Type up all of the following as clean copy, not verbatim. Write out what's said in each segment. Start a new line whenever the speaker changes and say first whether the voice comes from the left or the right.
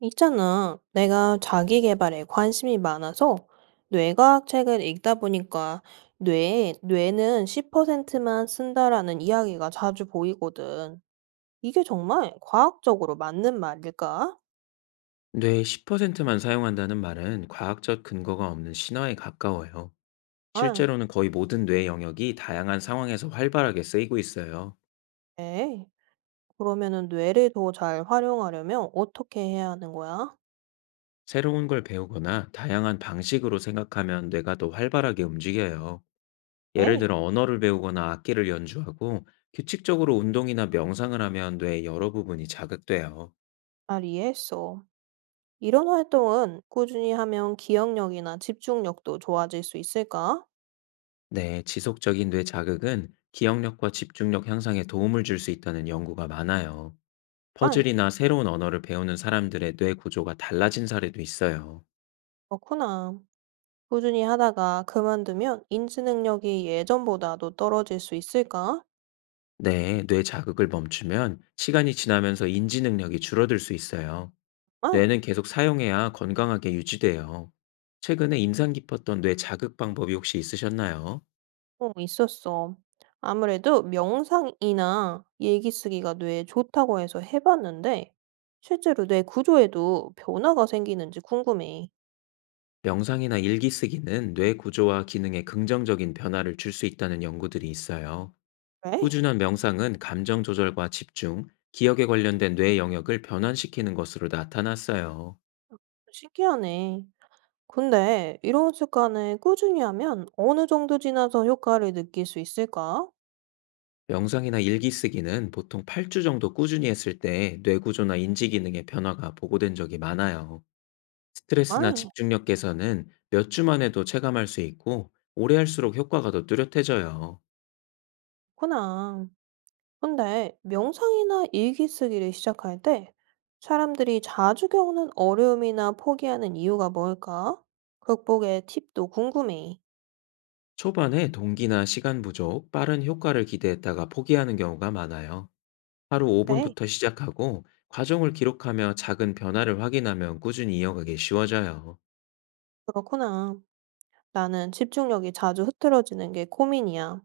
right: 있잖아. 내가 자기 개발에 관심이 많아서 뇌과학 책을 읽다 보니까 뇌는 10%만 쓴다라는 이야기가 자주 보이거든. 이게 정말 과학적으로 맞는 말일까?
left: 뇌의 10%만 사용한다는 말은 과학적 근거가 없는 신화에 가까워요.
right: 아,
left: 실제로는 거의 모든 뇌 영역이 다양한 상황에서 활발하게 쓰이고 있어요.
right: 에이. 그러면은 뇌를 더 잘 활용하려면 어떻게 해야 하는 거야?
left: 새로운 걸 배우거나 다양한 방식으로 생각하면 뇌가 더 활발하게 움직여요. 예를
right: 에이,
left: 들어 언어를 배우거나 악기를 연주하고 규칙적으로 운동이나 명상을 하면 뇌의 여러 부분이 자극돼요.
right: 잘 이해했어. 이런 활동은 꾸준히 하면 기억력이나 집중력도 좋아질 수 있을까?
left: 네, 지속적인 뇌 자극은 기억력과 집중력 향상에 도움을 줄 수 있다는 연구가 많아요.
right: 아,
left: 퍼즐이나 새로운 언어를 배우는 사람들의 뇌 구조가 달라진 사례도 있어요.
right: 그렇구나. 꾸준히 하다가 그만두면 인지 능력이 예전보다도 떨어질 수 있을까?
left: 네, 뇌 자극을 멈추면 시간이 지나면서 인지 능력이 줄어들 수 있어요.
right: 아,
left: 뇌는 계속 사용해야 건강하게 유지돼요. 최근에 인상 깊었던 뇌 자극 방법이 혹시 있으셨나요?
right: 어, 있었어. 아무래도 명상이나 얘기 쓰기가 뇌에 좋다고 해서 해봤는데, 실제로 뇌 구조에도 변화가 생기는지 궁금해.
left: 명상이나 일기 쓰기는 뇌 구조와 기능에 긍정적인 변화를 줄 수 있다는 연구들이 있어요.
right: 그래?
left: 꾸준한 명상은 감정 조절과 집중, 기억에 관련된 뇌 영역을 변환시키는 것으로 나타났어요.
right: 신기하네. 근데 이런 습관을 꾸준히 하면 어느 정도 지나서 효과를 느낄 수 있을까?
left: 명상이나 일기 쓰기는 보통 8주 정도 꾸준히 했을 때 뇌구조나 인지 기능의 변화가 보고된 적이 많아요.
right: 아,
left: 스트레스나 집중력 개선은 몇 주만 해도 체감할 수 있고 오래 할수록 효과가 더 뚜렷해져요.
right: 그렇구나. 근데 명상이나 일기 쓰기를 시작할 때 사람들이 자주 겪는 어려움이나 포기하는 이유가 뭘까? 극복의 팁도 궁금해.
left: 초반에 동기나 시간 부족, 빠른 효과를 기대했다가 포기하는 경우가 많아요. 하루
right: 그래,
left: 5분부터 시작하고 과정을 기록하며 작은 변화를 확인하면 꾸준히 이어가기 쉬워져요.
right: 그렇구나. 나는 집중력이 자주 흐트러지는 게 고민이야.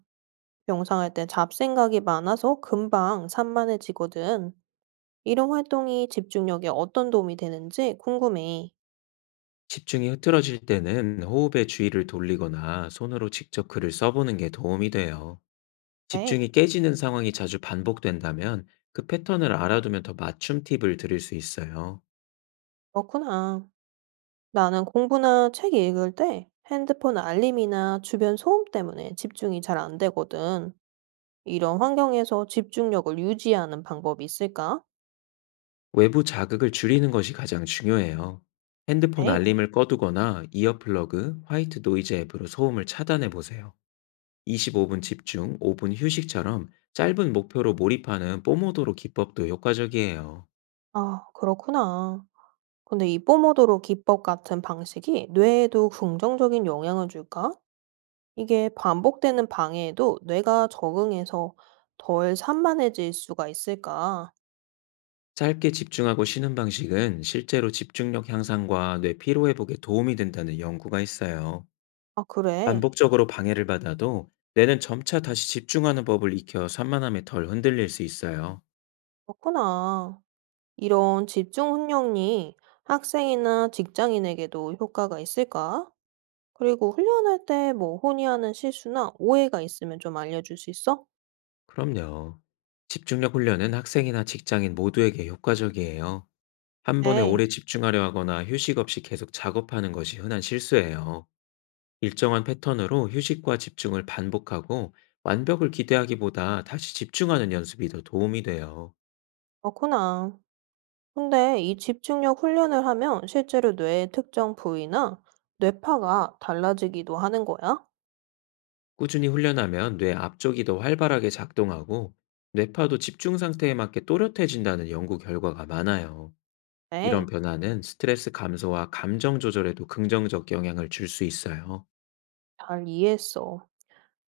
right: 명상할 때 잡생각이 많아서 금방 산만해지거든. 이런 활동이 집중력에 어떤 도움이 되는지 궁금해.
left: 집중이 흐트러질 때는 호흡에 주의를 돌리거나 손으로 직접 글을 써보는 게 도움이 돼요.
right: 그래,
left: 집중이 깨지는 상황이 자주 반복된다면 그 패턴을 알아두면 더 맞춤 팁을 드릴 수 있어요.
right: 그렇구나. 나는 공부나 책 읽을 때 핸드폰 알림이나 주변 소음 때문에 집중이 잘 안 되거든. 이런 환경에서 집중력을 유지하는 방법이 있을까?
left: 외부 자극을 줄이는 것이 가장 중요해요. 핸드폰
right: 에이,
left: 알림을 꺼두거나 이어플러그, 화이트 노이즈 앱으로 소음을 차단해 보세요. 25분 집중, 5분 휴식처럼 짧은 목표로 몰입하는 뽀모도로 기법도 효과적이에요.
right: 아, 그렇구나. 근데 이 뽀모도로 기법 같은 방식이 뇌에도 긍정적인 영향을 줄까? 이게 반복되는 방해에도 뇌가 적응해서 덜 산만해질 수가 있을까?
left: 짧게 집중하고 쉬는 방식은 실제로 집중력 향상과 뇌 피로 회복에 도움이 된다는 연구가 있어요.
right: 아, 그래.
left: 반복적으로 방해를 받아도 뇌는 점차 다시 집중하는 법을 익혀 산만함에 덜 흔들릴 수 있어요.
right: 그렇구나. 이런 집중 훈련이 학생이나 직장인에게도 효과가 있을까? 그리고 훈련할 때 뭐 혼이 하는 실수나 오해가 있으면 좀 알려줄 수 있어?
left: 그럼요. 집중력 훈련은 학생이나 직장인 모두에게 효과적이에요. 한 번에
right: 네,
left: 오래 집중하려 하거나 휴식 없이 계속 작업하는 것이 흔한 실수예요. 일정한 패턴으로 휴식과 집중을 반복하고 완벽을 기대하기보다 다시 집중하는 연습이 더 도움이 돼요.
right: 그렇구나. 근데 이 집중력 훈련을 하면 실제로 뇌의 특정 부위나 뇌파가 달라지기도 하는 거야?
left: 꾸준히 훈련하면 뇌 앞쪽이 더 활발하게 작동하고 뇌파도 집중 상태에 맞게 또렷해진다는 연구 결과가 많아요.
right: 네,
left: 이런 변화는 스트레스 감소와 감정 조절에도 긍정적 영향을 줄 수 있어요.
right: 잘 이해했어.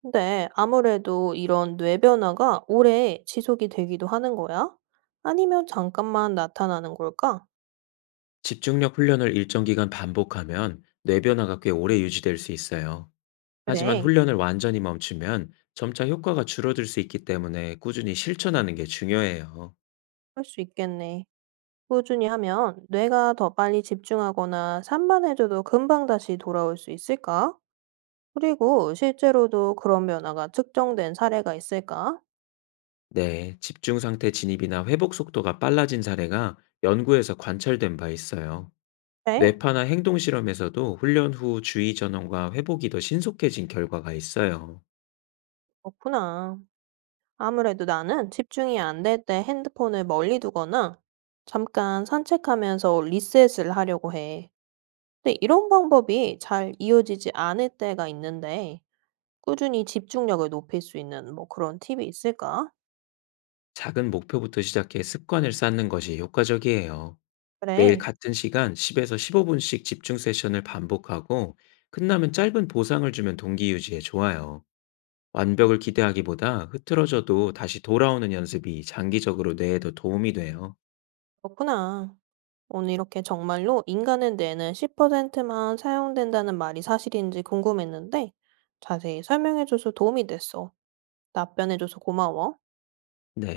right: 근데 아무래도 이런 뇌 변화가 오래 지속이 되기도 하는 거야? 아니면 잠깐만 나타나는 걸까?
left: 집중력 훈련을 일정 기간 반복하면 뇌 변화가 꽤 오래 유지될 수 있어요. 하지만
right: 그래.
left: 훈련을 완전히 멈추면 점차 효과가 줄어들 수 있기 때문에 꾸준히 실천하는 게 중요해요.
right: 그럴 수 있겠네. 꾸준히 하면 뇌가 더 빨리 집중하거나 산만해져도 금방 다시 돌아올 수 있을까? 그리고 실제로도 그런 변화가 측정된 사례가 있을까?
left: 네, 집중 상태 진입이나 회복 속도가 빨라진 사례가 연구에서 관찰된 바 있어요.
right: 에이,
left: 뇌파나 행동 실험에서도 훈련 후 주의 전환과 회복이 더 신속해진 결과가 있어요.
right: 그렇구나. 아무래도 나는 집중이 안 될 때 핸드폰을 멀리 두거나 잠깐 산책하면서 리셋을 하려고 해. 근데 이런 방법이 잘 이어지지 않을 때가 있는데 꾸준히 집중력을 높일 수 있는 뭐 그런 팁이 있을까?
left: 작은 목표부터 시작해 습관을 쌓는 것이 효과적이에요. 매일
right: 그래,
left: 같은 시간 10에서 15분씩 집중 세션을 반복하고 끝나면 짧은 보상을 주면 동기 유지에 좋아요. 완벽을 기대하기보다 흐트러져도 다시 돌아오는 연습이 장기적으로 뇌에 더 도움이 돼요.
right: 그렇구나. 오늘 이렇게 정말로 인간의 뇌는 10%만 사용된다는 말이 사실인지 궁금했는데 자세히 설명해줘서 도움이 됐어. 답변해줘서 고마워.
left: 네.